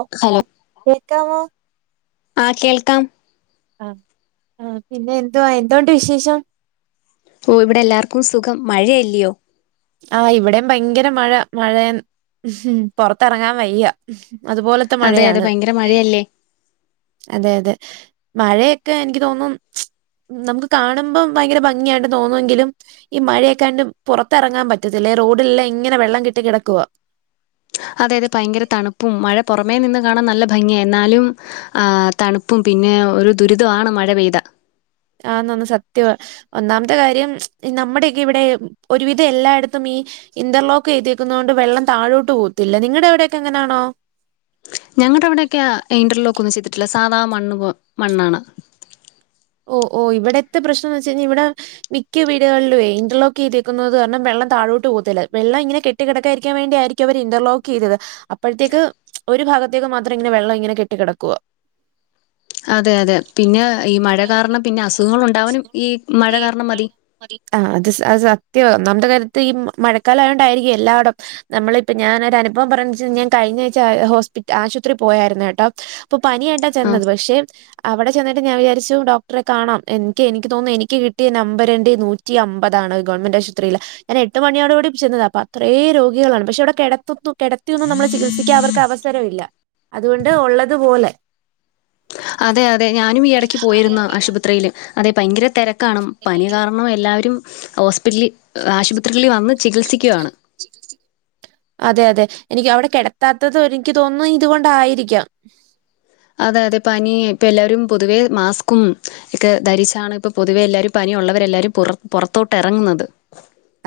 ഓഹ് കേക്കാമോ? ആഹ് കേൾക്കാം. ആഹ് ആഹ് പിന്നെ എന്തുവാ എന്തോണ്ട് വിശേഷം ഓഹ് വ്ടെ എല്ലാവർക്കും സുഖം മഴയല്യോ ആഹ് ഇവടെം ഭയങ്കര മഴ മഴയും പൊറത്തെറങ്ങാൻ വയ്യ അതുപോലത്തെ അതെ അതെ മഴയാണ്. ഭയങ്കര മഴയല്ലേ അതെ, അതെ മഴയൊക്കെ എനിയ്ക്ക് തോന്ന്ന്നു നമുക്ക് കാണുമ്പം ഭയങ്കര ഭംഗിയായിണ്ട് തോന്നുവെങ്കിലും ഈ മഴയൊക്കെണ്ട് പൊറ ത്തെറങ്ങാൻ പറ്റത്തില്ല ഈ റോഡില്ലാം ഇങ്ങനെ വെള്ളം കെട്ടി കെടക്കുവാ അതെ യതെ ഭയങ്കര തണുപ്പും മഴ പൊറമേ നിന്ന് കാണാൻ നല്ല ഭംഗിയ എന്നാലും ആഹ് തണുപ്പും പിന്നെ ഒരു ദുരിത ആണ് മഴ പെയ്ത ആന്നന്ന് സത്യവ ഒന്നാമത്തെ കാര്യം നമ്മുടെക്കെ ഇവിടെ ഒരുവിധം എല്ലായിടത്തും ഈ ഇന്റർലോക്ക് ചെയ്തേക്കുന്നോണ്ട് വെള്ളം താഴോട്ട് പോവത്തില്ല. നിങ്ങടെ അവിടെയൊക്കെ എങ്ങനാണോ ഞങ്ങടെ അവിടെയൊക്കെയാ ഇൻ്റർലോക്കൊന്നും ചെയ്തിട്ടില്ല സാധാ മണ്ണ് പോ മണ്ണാണ്. ഓഹ് ഓഹ് ഇവെടെത്തെ പ്രശ്നംന്ന് വെച്ച് കഴിഞ്ഞ് ഇവടെ മിക്ക വീടുകളിലുവേ ഇന്റർലോക്കെയ്തേക്കുന്നത് കാരണം വെള്ളം താഴോട്ട് പോകത്തില്ല. വെള്ളം ഇങ്ങനെ കെ ട്ടി കെടക്കായിരിയ്ക്കാൻ വേണ്ടിയായിരിയ്ക്കും അവര് ഇന്റർലോക്കെയ്തത് അപ്പഴ്ത്തേക്ക് ഒരു ഭാഗത്തേക്ക് മാത്രം ഇങ്ങനെ വെള്ളം ഇങ്ങനെ കെട്ടി കെടക്കുവാ അതെ അതെ പിന്നെ ഈ മഴ പിന്നെ ഈ കാരണം പിന്നെ അസുഖങ്ങൾ മഴക്കാലത്ത് ഉണ്ടാവനും അസുഖം ഈ മഴ കാരണം മതി മതി ആഹ് അത് സ് അത് സത്യാ ഒന്നാമത്തെ കാര്യത്ത് ഈ മ മഴക്കാലായോണ്ടായിരിയ്ക്കും എല്ലായിടം നമ്മളിപ്പ ഞാനൊരനുഭവം പറയാന്ന്ച്ചാ ഞാൻ കഴിഞ്ഞാഴ്ച ഹോസ്പിറ്റ ആശുപത്രി പോയായിരുന്നു കേട്ടോ പ്പൊ പനിയായിട്ടാ ആ ചെന്നത്, പക്ഷെ അവടെ ചെന്നിട്ട്ഞാൻ വിചാരിച്ചു റ്റവും ഡോക്ടറെ കാണാം എനിയ്ക്ക് എനിയ്ക്ക് തോന്നുന്നു എനിയ്ക്ക് കിട്ടിയ നമ്പര്ണ്ട് നൂറ്റി അമ്പതാണ് ഗവൺമെന്റ് ആശുപത്രിയില് ഞാനെ എട്ട് മണിയോട് കൂടി ചെന്നതാ അപ്പ അത്രേ രോഗികളാണ് പക്ഷെ അവടെ കെടത്തുന്നു കിടത്തിയൊന്നും നമ്മളെ ചികിത്സിക്കാൻ അവർക്ക് അവസ് സരവില്ല അതുകൊണ്ട് ഉള്ളത്പോലെ അതെ യതെ ഞാനും ഈ എടയ്ക്ക് അതെ പോയിരുന്നു അതെ ആശുപത്രിയില് അതെ ഭയങ്കര തെര കാണും, പനി ഞാൻ കാരണം എല്ലാവരും ഹോസ്പിറ്റലി ആശുപത്രികളിൽ വന്ന് ചികിത്സിയ്ക്കുവാണ്. ചികിത്സി അതെ, അതെ എനിയ്ക്ക് അവടെ കെടത്താത്തത് ഓര് എനിക്ക് തോന്നുന്നു ഇതുകൊണ്ടായിരിക്കാം. അതെ അതെ പനി ഇപ്പൊ എല്ലാവരും പൊതുവേ മാസ്ക്കും ഒക്കെ ധരിച്ചാണ് ഇപ്പൊ പൊതുവെ എല്ലാവരും പനിയുള്ളവരെല്ലാവരും പുറ പൊറത്തോട്ടെറങ്ങുന്നത്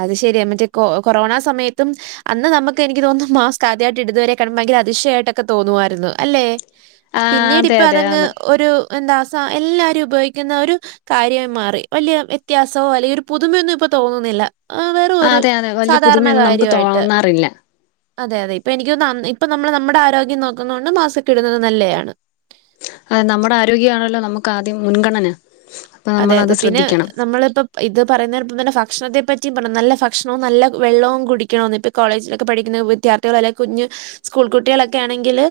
അത് ശെരിയാ മറ്റേ കൊ കൊറോണ സമയത്തും അന്ന് നമുക്ക് എനിയ്ക്ക് തോന്നുന്നു മാസ്ക് ആദ്യായിട്ട് ഇടുതുവരെകാണുമ്പം ഭയങ്കര അതിശയായ്ട്ടൊക്കെ തോന്നുവായിരുന്നു അല്ലെ ആ അതെ പിന്നീടിപ്പൊ അതെ അതങ്ങ് ആണ് ഒരു എന്താ സാ എല്ലാരും ഉപയോഗിക്കുന്ന ഒരു കാര്യായി മാറി വലിയ വ്യത്യാസോ അല്ലെങ്കി ഒരു പുതുമയൊന്നും ഇപ്പൊ തോന്നുന്നില്ല ആഹ് വെറു ആ ഒരു അതെ അതെ വലിയ സാധാരണ പുതുമയൊന്നും നമുക്ക് കാര്യായിട്ട് തോന്നാറില്ല അതെ യതെ ഇപ്പൊ എനിയ്ക്ക് തോന്നുന്നു അ ഇപ്പം നമ്മൾ നമ്മടെ ആരോഗ്യം നോക്കുന്നോണ്ടും മാസ്‌ക്കൊക്കെടുന്നത് നല്ലെയാണ്. ആഹ് നമ്മുടെ ആരോഗ്യ ആണല്ലോ നമുക്ക് ആദ്യം മുൻഗണന അപ്പം അതെ നമ്മളത് അതെ പിന്നെ ശ്രദ്ധിക്കണം നമ്മളിപ്പം ഇത് പറയുന്നേനൊപ്പം തന്നെ ഫക്ഷണത്തെ പറ്റിയും പറയണം. നല്ല ഫക്ഷണവും നല്ല വെള്ളവും കുടിയ്ക്കണോന്ന് പ്പ കോളേജിലൊക്കെ പഠിക്കുന്ന വിദ്യാർത്ഥികൾ അല്ലെങ്ക കുഞ്ഞു സ്കൂൾ കുട്ടികളൊക്കെ ആണെങ്കില്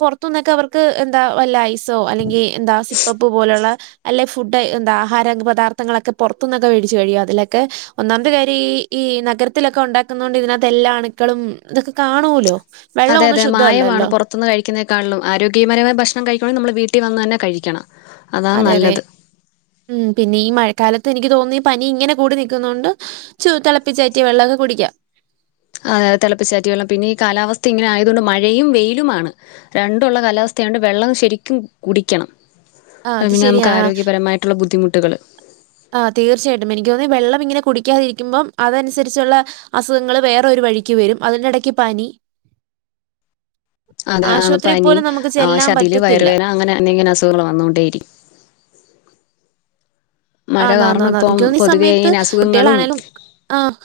പുറത്ത നിന്നൊക്കെ അവർക്ക് എന്താ വല്ല ഐസോ അല്ലെങ്കി എന്താ സിപ്പപ്പ് പോലെയുള്ള അല്ല ഫുഡ് എന്താ ആഹാര പദാർത്ഥങ്ങളൊക്കെ പുറത്തുന്നൊക്കെ മേടിച്ചു കഴിയും അതിലൊക്കെ ഒന്നാമത്തെ കാര്യം ഈ ഈ നഗരത്തിലൊക്കെ ഉണ്ടാക്കുന്നതൊണ്ട് ഇതിനകത്ത് എല്ലാ അണുക്കളും ഇതൊക്കെ കാണൂലോ അതെ അതെ മായമാണ് പുറത്ത് പുരത്തന്ന് കഴിക്കുന്നതിനക്കാലും ആരോഗ്യപരമായ ഭക്ഷണം കഴിക്കണെകി നമ്മൾ വീട്ടിൽ വന്ന് തന്നെ കഴിക്കണം അതാണ് അതെ അതെ നല്ലത് ഉം പിന്നെ ഈ മഴക്കാലത്ത് എനിക്ക് തോന്നി പനി ഇങ്ങനെ കൂടി നിൽക്കുനോണ്ട് തിളപ്പിച്ചാറ്റിയ വെള്ളമൊക്കെ കുടിക്കാം അ തിളപ്പിച്ചാറ്റി വെള്ളം പിന്നെ ഈ കാലാവസ്ഥ ഇങ്ങനെ ആയതുകൊണ്ട് മഴയും വെയിലുമാണ് രണ്ടുള്ള കാലാവസ്ഥയായ്യോണ്ട് വെള്ളം ശരിക്കും കുടിക്കണം ആ അ അത് പിന്നെ ശരിയാ. നമുക്ക് ആ ആരോഗ്യപരമായി മറ്റുള്ള ബുദ്ധിമുട്ടുകൾ ആ തീർച്ചയായിട്ടും എനിക്ക് തോനുന്നു വെള്ളം ഇങ്ങനെ കുടിക്കാതിരിക്കുമ്പോം അതനുസരിച്ചുള്ള അസുഖങ്ങള് വേറെ ഒരു വഴിക്ക് വരും അതിനിടക്ക് പനി അതെ ആശുപത്രിയിൽ പനി പോലും നമുക്ക് ആ ചെല്ലാൻ സർതില് പറ്റത്തില്ല. വയറുവേന അങ്ങനെ എന്തെങ്കിലും അസുഖങ്ങൾ വന്നോണ്ടേരിക്കും മഴ കാരണം ആന്നാന്നാന്ന്. ഇപ്പം എനിക്ക് പൊതുവെ ഇങ്ങനെ അസുഖങ്ങളും ആഹ്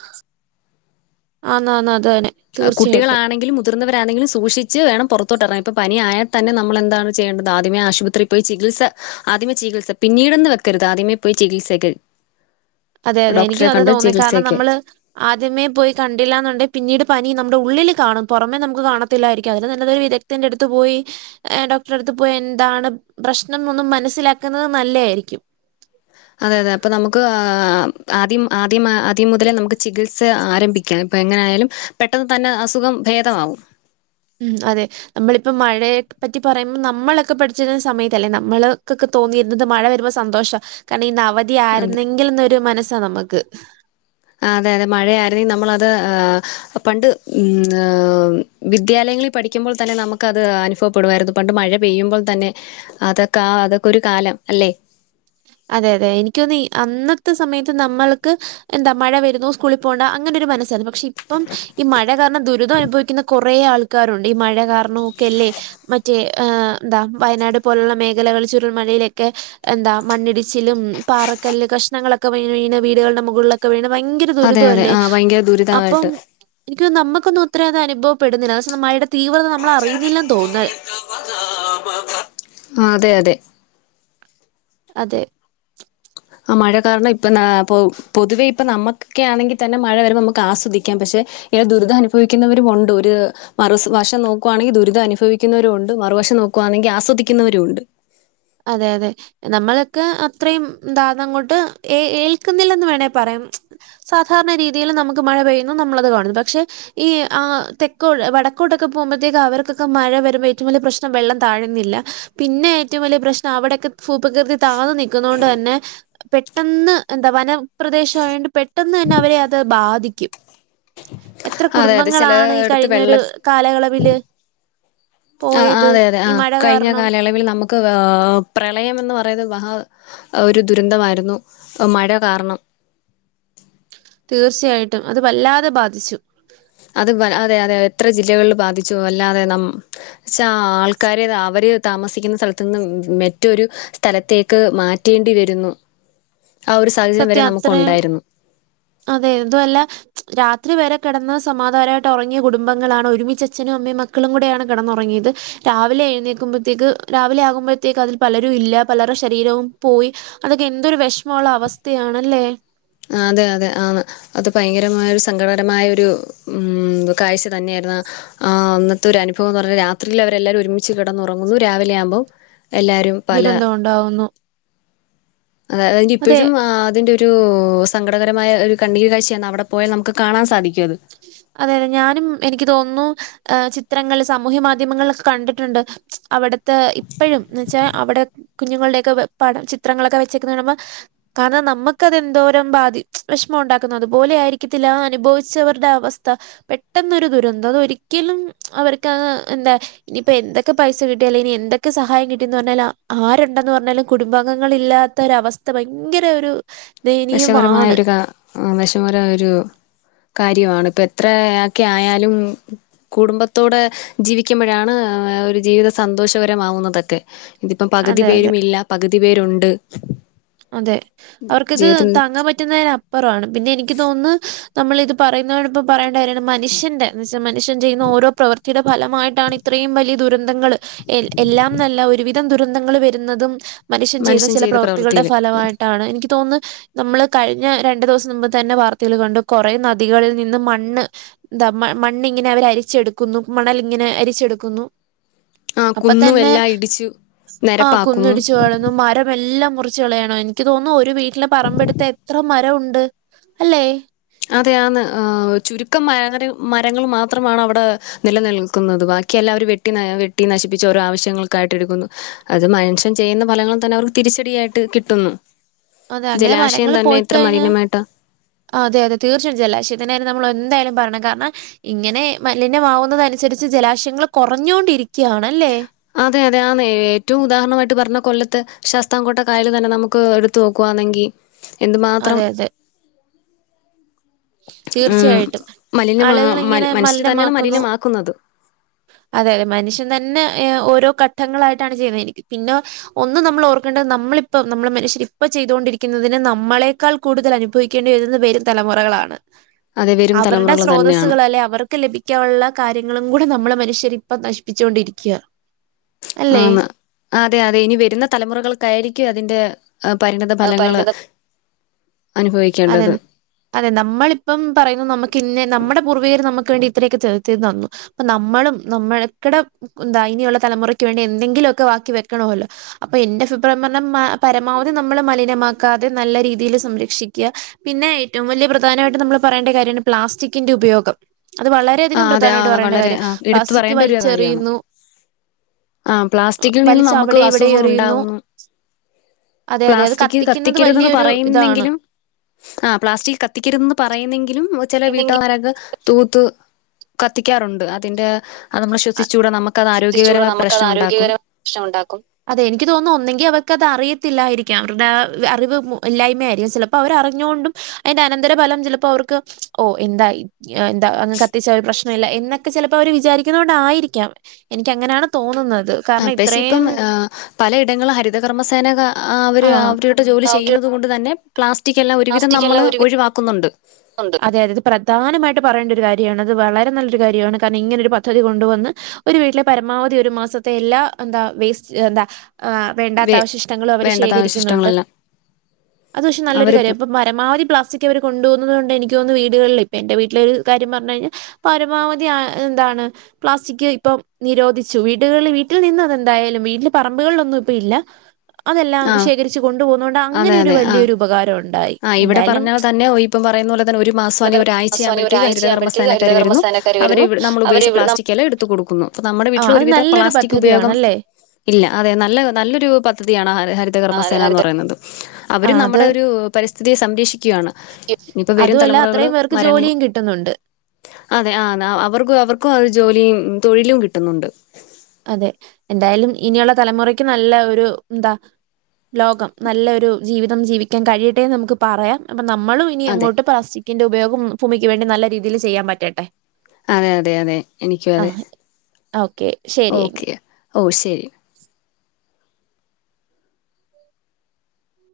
ആന്ന ആഹ്ന്ന അതന്നെ കുട്ടികളാണെങ്കിലും മുതിർവരാണെങ്കിലും സൂക്ഷിച്ച് വേണം പുറത്തോട്ട ഇറങ്ങന് ഇപ്പോൾ പനിയായാൽ തന്നെ നമ്മെന്താണ് ചെയേണ്ടത് ആദ്യമേ ആശുപത്രിയിൽ പോയി ചികിത്സ ആദ്യമേ ചികിത്സ പിന്നീട്ന്ന് വെക്കരുത് ആദ്യമേ പോയി ചികിത്സക്ക് അതെ അതെ എനിക്കും അത് തോന്നി കാരണം ചികിത്സയ്ക്ക് നമ്മള് ആദ്യമേ പോയി കണ്ടില്ല എന്നുണ്ടെകിൽ പിന്നീട് പനി നമ്മുടെ ഉള്ളിൽ കാണും പുറമെ നമുക്ക് കാണത്തില്ലായിരിക്കു അതിന് നല്ല ഒരു വിദഗ്ധം തന്റെടുത് പോയി ഡോക്ടറെ അടുത്ത് പോയി എന്താണ് പ്രശ്നം എന്ന് മനസ്സിലാക്കുന്നത് നല്ലയായിരിക്കും അതെ അതെ അപ്പൊ നമുക്ക് ആദ്യം ആദ്യം ആദ്യം മുതലേ നമുക്ക് ചികിത്സ ആരംഭിക്കും ഇപ്പെ എങ്ങനെ ആയാലും പെട്ടെന്ന് തന്നെ അസുഖം ഭേദമാവും ഉം അതെ നമ്മളിപ്പ മഴയെ പറ്റി പറയുമ്പോൾ നമ്മളൊക്കെ പഠിച്ചിരുന്ന സമയത്ത് അല്ലെ നമ്മൾക്കൊക്കെ തോന്നിയിരുന്നത് മഴ വരുമ്പോ സന്തോഷ കാരണം ഇന്ന് അവതി അതെ ആരുന്നെങ്കിൽ എന്നൊരു മനസ്സാ നമുക്ക് അതെ അതെ മഴയായിർന്ന നമ്മളത് പണ്ട് ഉം വിദ്യാലയങ്ങളിൽ പഠിക്കുമ്പോൾ തന്നെ നമുക്ക് അത് അനുഭവപ്പെടുവായിരുന്നു പണ്ട് മഴ പെയ്യുമ്പോൾ തന്നെ അതൊക്കെ അതൊക്കെ ഒരു കാലം അല്ലെ അതെ അതെ എനിക്ക് തോനുന്നു അന്നത്തെ സമയത്ത് നമ്മൾക്ക് എന്താ മഴ വരുന്നു സ്കൂളിൽ പോണ്ട അങ്ങനെ ഒരു മനസല്ലെ പക്ഷെ ഇപ്പം ഈ മഴാകാ ദുരിതം അനുഭവിക്കുന്ന കുറെ ആൾക്കാരുണ്ട് ഈ മഴ കാരണൊക്കല്ലേ മറ്റ് എന്താ വയനാട് പോലുള്ള മേഖലകൾ ചുരുൾ മഴയിലൊക്കെ എന്താ മണ്ണിടിച്ചിലും പാറക്കല് കഷ്ണങ്ങളൊക്കെ വണ് വീടുകളുടെ മുകളിലൊക്കെ വീണ് ഭയങ്കര അതെ അതെ ദുരിതല്ലേ ആ ഭയങ്കര അപ്പം ദുരിതമായിട്ട് എനിക്ക് തോനുന്നു നമുക്കൊന്നും ഒത്തിരി അനുഭവപ്പെടുന്നില്ല തീവ്രത നമ്മൾ അറിയുന്നില്ലെന്ന് തോന്നുന്നു. ആഹ് അതെ അതെ അതെ ആ മഴ കാരണം ഇപ്പം പൊതുവെ ഇപ്പം നമുകക്കെ ആണെങ്കിൽ തന്നെ മഴ വരുമ്പോ നമുക്ക് ആസ്വദിക്കാം പക്ഷേ ഇങ്ങനെ ദുരിതം അനുഭവിക്കുന്നവരു ഉണ്ട് ഒരു മറു വശം നോക്കുവാണെങ്കിൽ ദുരിത അനുഭിക്കുന്നരും ഉണ്ട് മറുവശം നോക്കുവാണങ്കിൽ ആസ്വദിക്കുന്നവരും ഉണ്ട് അതെ അതെ നമ്മളക്ക് അത്രയും ദാദങ്ങോട്ട് ഏൽക്കുന്നില്ലന്ന് വേണെ പറയാം സാധാരണ രീതിയിൽ നമുക്ക് മഴ പെയ്യുന്ന നമ്മളത് കാണുന്നു പക്ഷെ ഈ ആ തെക്കോട് വടക്കോടൊക്കെ പോകുമ്പോഴത്തേക്ക് അവർക്കൊക്കെ മഴ വരുമ്പോ ഏറ്റവും വലിയ പ്രശ്നം വെള്ളം താഴ്ന്നില്ല പിന്നെ ഏറ്റവും വലിയ പ്രശ്നം അവിടെക്കെ ഫൂ പ്രകൃതി താന്ന് നിക്ക്ന്നാേണ്ട് തന്നെ പെട്ടെന്ന് എന്താ വനം പ്രദേശായോണ്ട് പെട്ടെന്ന് തന്നെ അവരെ അത് ബാധിക്കും എത്ര അതെ അതെ കുടുംബങ്ങളാണ് ഈ ചിലയിടത്ത് കഴിഞ്ഞൊരു കാലയളവില് ആഹ് ആഹ് പോയത് അതെ അതെ ഈ ആഹ് മഴ കഴിഞ്ഞ കാരണം. കാലയളവിൽ നമ് ക്ക് പ്രളയമെന്ന് പറയ്ന്നത് മഹാ ഒരു ദുരന്തമായ്ര്ന്നു മഴ കാര്ണം തീർച്ചയായിട്ടും അത് വല്ലാതെ ബാധിച്ചു അത് ബ അതെ അതെ എത്ര ജില്ലകൾല് ബാധിച്ചു വല്ലാതെ നം ച്ചാ ആഹ് ആൾക്കാര് അവര് താമസിക്ക്ന്ന സ്ഥലത്ത്ന്ന് മ് മെറ്റൊരു സ്ഥലത്തേക്ക് മാറ്റേണ്ടി വെര്ന്നു സത്യാ അത്രേം അതെ ഇതുവല്ലാ രാത്രി വെരെ കെടന്ന് സമാധാനായ്ട്ട് ഒറങ്ങിയ കുടുംബങ്ങളാണ് ഒരുമിച്ചച്ഛനു അമ്മയും മക്കളും കൂടെയാണ് കെടന്നൊറങ്ങിയ്ത് രാവിലെ എഴ്ന്നേക്ക്മ്പത്തേക്ക് രാവിലെ ആകുമ്പഴ്‌ത്തേക്ക് അതിൽ പലരും ഇല്ലാ പലറ്ടെ ശരീരവും പോയി അതാെക്കെ എന്തൊരു വെഷ്മോള്ള അവസ്ഥയാണ് അല്ലേ ആഹ് അതെ അതെ ആന്ന് അത് ഭയങ്കരമായൊരു സങ്കടകരമായൊരു ഉം കാഴ്ച തന്നെയായ്ര്ന്നു ആഹ് ആഹ് അന്നത്തെ ഒരനുഭവംന്ന് പർഞ്ഞാ രാത്രിലവരെല്ലാവരും ഒരുമിച്ച് കെടന്നാെറങ്ങുന്നു രാവിലെ ആവുമ്പം എല്ലാരും ദുരന്തം ഒണ്ടാവുന്നു അതെ അതിന്റിപ്പെഴും ആഹ് അതിന്റെ രൂ സങ്കടകരമായ ഒര് കണ്ണീര് കാഴ്ച്ചയാന്ന് അവ്ട പോയാ നമ്ക്ക് കാണാൻ സാധിക്കുവത് അതെ അതെ ഞാനും എനിക്ക് തോന്ന്ന്നു ഏഹ് ചിത്രങ്ങൾ സമൂഹ്യ മാധ്യമങ്ങൾലാെക്ക കണ്ടിട്ട്ണ്ട് അവ്ട്ത്തെ ഇപ്പഴും ന്ന് വെച്ചാ അവ്ടെ കുഞ്ഞുങ്ങൾടൊയെക്ക വ് പടം ചിത്രങ്ങളെക്ക വെച്ചേക്ക്ന്ന കാണ്‌മ്പം കാരണം നമ്മക്കതെന്തോരം ബാധി വെഷ്മോണ്ടാക്കുന്ന് അതുപോലെ ആയിരിക്കത്തില്ലാ ആ അനുഭവി ച്ചവർടെ അവസ്ഥ പെട്ടെന്നൊരു ദുരന്തം അതൊരിക്കലും അവര്ക്കത് എന്താ ഇനീപ്പ എന്തക്ക പൈസ കിട്ട്യാല് ഇനി എന്തെക്ക സഹായം കിട്ടീന്ന് പർഞ്ഞാല് അ ആര്ണ്ടെന്ന് പർഞ്ഞാലും കുടുബാംഗങ്ങളില്ലാ ത്താെരവസ്ഥ ഭയ്ങ്കെര ഒരു വെഷമരമായ ദയനീയമാണ്. ഒരു കാ ആഹ് വെഷമകരായൊരു കാര്യവാണ് ഇപ്പ എത്രെ അക്കെ ആയാലും കുടുംബത്തോടെ ജീവിക്ക്മ്പഴാണ് ഒര് ജീവിത സന്തോഷകരമാവുന്നതെക്കെ ഇതിപ്പം പക്‌തി അതെ അതെ പേരും ഇല്ല പക്‌തി പേരുണ്ട് അതെ അവർക്കിത് ജീവിതത്തിൽ താങ്ങാം പറ്റുന്നേന പ്പറവാണ് പിന്നെ എനിക്ക് തോന്ന്ന്ന് നമ്മളിത് പറയ്ന്നെനോടാെപ്പം പറെയേണ്ട കാര്യാണ് മന്ഷ്യന്റെ ന്ന് വെച്ചാ മനുഷ്യൻ ചെയ്യ്ന്ന ഓരോ പ്രവർത്തീടെ ഭലമായിട്ടാണ് ഇത്രേയും വലിയ ദുരന്തങ്ങള് എ എല്ലാംന്നല്ലാ ഒര് വിധം ദുരന്തങ്ങൾ വെര്ന്നതും മനുഷ്യൻ ചെയ്ത ചെല പ്രവർത്തികൾടെ ഫലമായ് ട്ടാണ് എനിക്ക് തോന്ന് നമ്മള് കഴിഞ്ഞ രണ്ട് ദ്‌വ്സം നുമ്പ് തന്നെ വാർത്തേല് കണ്ടു കാെറേ നദികൾൽ നിന്ന് മണ്ണ് താ മ മണ്ണിങ്ങെനെ അവെരരിച്ചെട്ക്കുന്നു മണല്ങ്ങെനെ അരിച്ചെട്ക്കുന്നു ആ അപ്പ തന്നെ കുന്നുമെല്ലാം ഇടിച്ചു ആഹ് നിരപ്പാക്കുന്നു കുന്നിടിച്ച് കളെന്നു മരമെല്ലാം മുറി ച്ച് കളയാണോ എനിക്ക് തോന്ന്ന്നു ഒര് വീട്ട്ലെ പറമ്പെട്ത്താ എത്ര മരവുണ്ട് അല്ലേ അതെ ആന്ന് ആഹ് ചുരുക്കം മാ ഒര് മരങ്ങൾ മാത്രമാണ് അവ്ടേ നിലനിൽക്കുന്നത് ബാക്കി എല്ലാം അവര് വെട്ടി ന വെട്ടി നശിപ്പിച്ച്‌ ഓരോ ആവശ്യങ്ങൾക്കായ്ട്ട് എട്ക്കുന്നു അത് മനുഷ്യൻ ചെയ്യ്ന്ന ബലങ്ങൾ തന്നെ അവർക്ക് തിരിച്ചടിയായ്ട്ട് കിട്ട്ന്നു അതെ. അങ്ങനെ ജലാശയം തന്നെ എത്ര മലിനമായ്ട്ടാ ആഹ് അതെ അതെ തീർച്ചയാ ജലാശയത്തിന്റെ കാര്യം നമ്മള് എന്തായാലും പറയണം കാര്ണം ഇങ്ങനെ മലിനമാവുന്നതനുസരിച്ച് ജലാശയങ്ങള് കൊറഞ്ഞൊണ്ടിരിക്കയാണല്ലേ അതെ അതെ ആന്നെ ഏറ്റവും ഉദാഹരണമാട്ട് പറഞ്ഞ കൊല്ലത്ത് ശാസ്താംകൊട്ട കായല് തന്നെ നമുക്ക് എട്ത്ത് നോക്കുവാണെങ്കി എന്ത്മാത്രം അതെ, അതെ. തീർച്ചയായിട്ടും മലിനമാ ആളുകള് മൽ ഇങ്ങനെ മനുഷ്യര് തന്നെയാണ് മലിനമാക്കുന്നു മലിനമാക്കുന്നത്. അതെ അതെ മനുഷ്യൻ തന്നെ ഓരോ ഘട്ടങ്ങളാട്ടാണ് ചെയ്യുന്നത് എനിക്ക് പിന്നോ ഒന്നും നമ്മളോർക്കേണ്ടത് നമ്മളിപ്പ നമ്മള് മനുഷ്യര് ഇപ്പ ചെയ്തോണ്ടിരിക്കുന്നതിന് നമ്മളെക്കാൾ കൂടുതൽ അനുഭവിക്കെണ്ടി വെരുന്നെ വെരും തലമുറളാണ് അത് വരും അവര്ടെ തലമുറകൾ തന്നെയാണ്. സ്രോതസ്സുകളല്ലെ അവർക്ക് ലഭി ക്കാനുള്ള കാര്യങ്ങളും കൂടി നമ്മള് മനുഷ്യര് ഇപ്പ നശിപ്പിച്ച്‌ കൊണ്ടിരിക്ക ആന്ന് അതെ അതെ ഇനി വെരുന്ന തലമുറകൾക്കായിരിക്കും അതിന്റെ അ പരിണിത ഫലങ്ങള് അനുഭവിക്കേണ്ടത് അതെന്നെ അതെ നമ്മളിപ്പം പറയുന്നു നമുക്ക് ഇന്ന നമ്മുടെ പൂർവികർ നമുക്ക് വേണ്ടി ഇത്രയൊക്കെ ചെർത്തിത് തന്നു അപ്പൊ നമ്മളും നമ്മൾക്കടെ ന്താ ഇനിയുള്ള തലമുറയ്ക്ക് വേണ്ടി എന്തെങ്കിലും ഒക്കെ ബാക്കി വെക്കണമല്ലോ അപ്പൊ എന്റെ [unintelligible] പരമാവധി നമ്മള് മലിനമാക്കാതെ നല്ല രീതിയിൽ സംരക്ഷിക്ക പിന്നെ ഏറ്റവും വലിയ പ്രധാനമായിട്ട് നമ്മൾ പറയേണ്ട കാര്യമാണ് പ്ലാസ്റ്റിക്കിന്റെ ഉപയോഗം അത് ആ വളരെയധികം അതെ ആ പ്രധാനമായിട്ട് പറയേണ്ട വളരെ കാര്യം ആ എടുത്തു പ്ലാസ്റ്റിക് പറയേണ്ട ഒരു കാര്യമാണ് വലിച്ചെറിയുന്നു ആ പ്ലാസ്റ്റിക്കിൽ നിന്ന് വലിച്ച് നമുക്ക് അവിടെ ഇവിടെ അസുഖങ്ങൾ എറിയുന്നു ഉണ്ടാവുന്നു അതെ അതെ അത് പ്ലാസ്റ്റിക് കത്തിക്കുന്നത് കത്തിക്കരുതെന്ന് വലിയൊരു ഇതാണ് പറയുന്നെങ്കിലും ആ പ്ലാസ്റ്റിക് കത്തിക്കരുതന്ന് പറയുന്നെങ്കിലും ചെല ഇല്ലെങ്കിൽ വീട്ടമാരൊക്കെ തൂത്ത് കത്തിക്കാറുണ്ട് അതിന്റെ അത് നമ്മൾ ശ്വസിച്ചുകൂട നമുക്കത് ആരോഗ്യകരമായ പ്രശ്നം ഉണ്ടാക്കും പ്രശ്നമുണ്ടാക്കും അതെ എനിക്ക് തോന്നും ഒന്നെങ്കി അവർക്ക് അത് അറിയത്തില്ലായിരിക്കാം അവരുടെ അറിവ് ഇല്ലായ്മ ആയിരിക്കാം ചില അപ്പൊ അവരറിഞ്ഞുകൊണ്ടും അതിന്റെ അനന്തരഫലം ചിലപ്പോ അവർക്ക് ഓ എന്തായി എന്താ അങ് കത്തിച്ച ഒരു പ്രശ്നമല്ല എന്നൊക്കെ ചിലപ്പോ അവര് വിചാരിക്ക കൊണ്ടായിരിക്കാം എനിക്ക് അങ്ങനെയാണ് തോന്നുന്നത് കാരണം പക്ഷെ ഇപ്പം ഇത്രയും പലയിടങ്ങളും ഹരിതകർമ്മസേന അവര് ആ അവരുടെ ജോലി ചെയ്യുന്നുന്നത് കൊണ്ട് തന്നെ പ്ലാസ്റ്റിക് എല്ലാം ഒരുവിധം പ്ലാസ്റ്റിക് നമ്മൾ എല്ലാം ഒരു ഒഴിവാക്കുന്നുണ്ട് അതെ അതെത് പ്രധാനമായിട്ട് പറയേണ്ട ഒരു കാര്യമാണ് അത് വളരെ നല്ലൊരു കാര്യമാണ് കാരണം ഇങ്ങനെ ഒരു പദ്ധതി കൊണ്ടുവന്ന് ഒരു വീട്ട്ലെ പരമാവധി ഒരു മാസത്തെ എല്ലാ എന്താ വേസ്റ്റ് എന്താ വേണ്ടാത്ത വേ അവശിഷ്ടങ്ങളും അവര് വേണ്ടാത്ത ശേഖരിക്കുന്നുണ്ട് അവശിഷ്ടങ്ങളെല്ലാം അത് പക്ഷെ നല്ലൊരു കാര്യ അവരിപ്പം പരമാവധി പ്ലസ്റ്റിക്ക് അവര് കൊണ്ട് പോകുന്നത് കൊണ്ട് എനിക്ക് തോന്നുന്നു വീടുകളിൽ ഇപ്പ എന്റെ വീട്ടിലരു കാര്യം പറഞ്ഞു കഴിഞാൽ പരമാവധി ആ എന്താണ് പ്ലാസ്റ്റിക് ഇപ്പൊ നിരോധിച്ചു വീടുകളിൽ വീട്ടിൽ നിന്ന അതെന്തായാലും വീട്ടെ പറമ്പുകളിലൊന്നും ഇപ്പ ഇല്ല അതെല്ലാം ആ ശേഖരിച്ച് കൊണ്ടുപോന്നത് കൊണ്ട് അങ്ങനെ അതെ ഒരു അതെ ആഹ് വലിയൊരു ഉപകാരം ഉണ്ടായി എന്തായാലും ഇപ്പ പറയുന്നപോലെ അതുപോലെ ഒരുമാസം തന്നെ ആസ്വാനി ഒരാഴ്ച്യമ്പഴത്തേക്ക് ഒരാഴ്ചയാകുമ്പോഴത്തേക്ക് ഹരിതകർമ്മസേനാകാര് വരുന്നു ഹരിതകർമ്മസേനക്കാർ അവർ വരുന്നു നമ്മൾ അവര് ഉപയോഗിച്ച ഇവിടെ പ്ലാസ്റ്റി നമ്മ- എല്ലാം എടുത്ത് കൊടുക്കുന്നു അപ്പ നമ്മുടെ ആ വീട്ടിൽ അത് ഒരുവിധ നല്ലൊരു പ്ലാസ്റ്റിക് ഉപയോഗം പദ്ധതിയാണല്ലേ ഇല്ല അതെ നല്ല നല്ലൊരു പദ്ധതിയാണ് ആ ഹരി ആ, ഹരിതകർമ്മസേന എന്ന് ഹരിത പറയുന്നത് അവർ ആ അത് നമ്മുടെ ഒരു പരിസ്ഥിതിയെ സംരക്ഷിക്കുകയാണ് ഇനിയിപ്പൊ വരും അതുമല്ല തലമുറകൾ അത്രയും പേർക്ക് മരങ്ങ ജോലിയും കിട്ടുന്നുണ്ട് അതെ ആഹ് അവർക്ക് അവർക്കും ആ ജോലിയും തൊഴിലും കിട്ടുന്നുണ്ട് അതെ എന്തായാലും ഇനിയുള്ള തലമുറക്ക് നല്ല ഒരു എന്താ ലോകം നല്ലൊരു ജീവിതം ജീവിക്കാൻ കഴിയട്ടെ നമുക്ക് പറയാം അപ്പൊ നമ്മളും ഇനി അതെ അങ്ങോട്ട് പ്ലാസ്റ്റിക്കിന്റെ ഉപോഗം ഭൂമിക്ക് വെണ്ടി നല്ല രീതിയിൽ ചെയ്യാൻ പറ്റട്ടെ അതെ അതെ അതെ എനിക്കും ആ അതെ ഓക്കെ ശരി എങ്കിൽ ഓക്കെ ഓ ശരി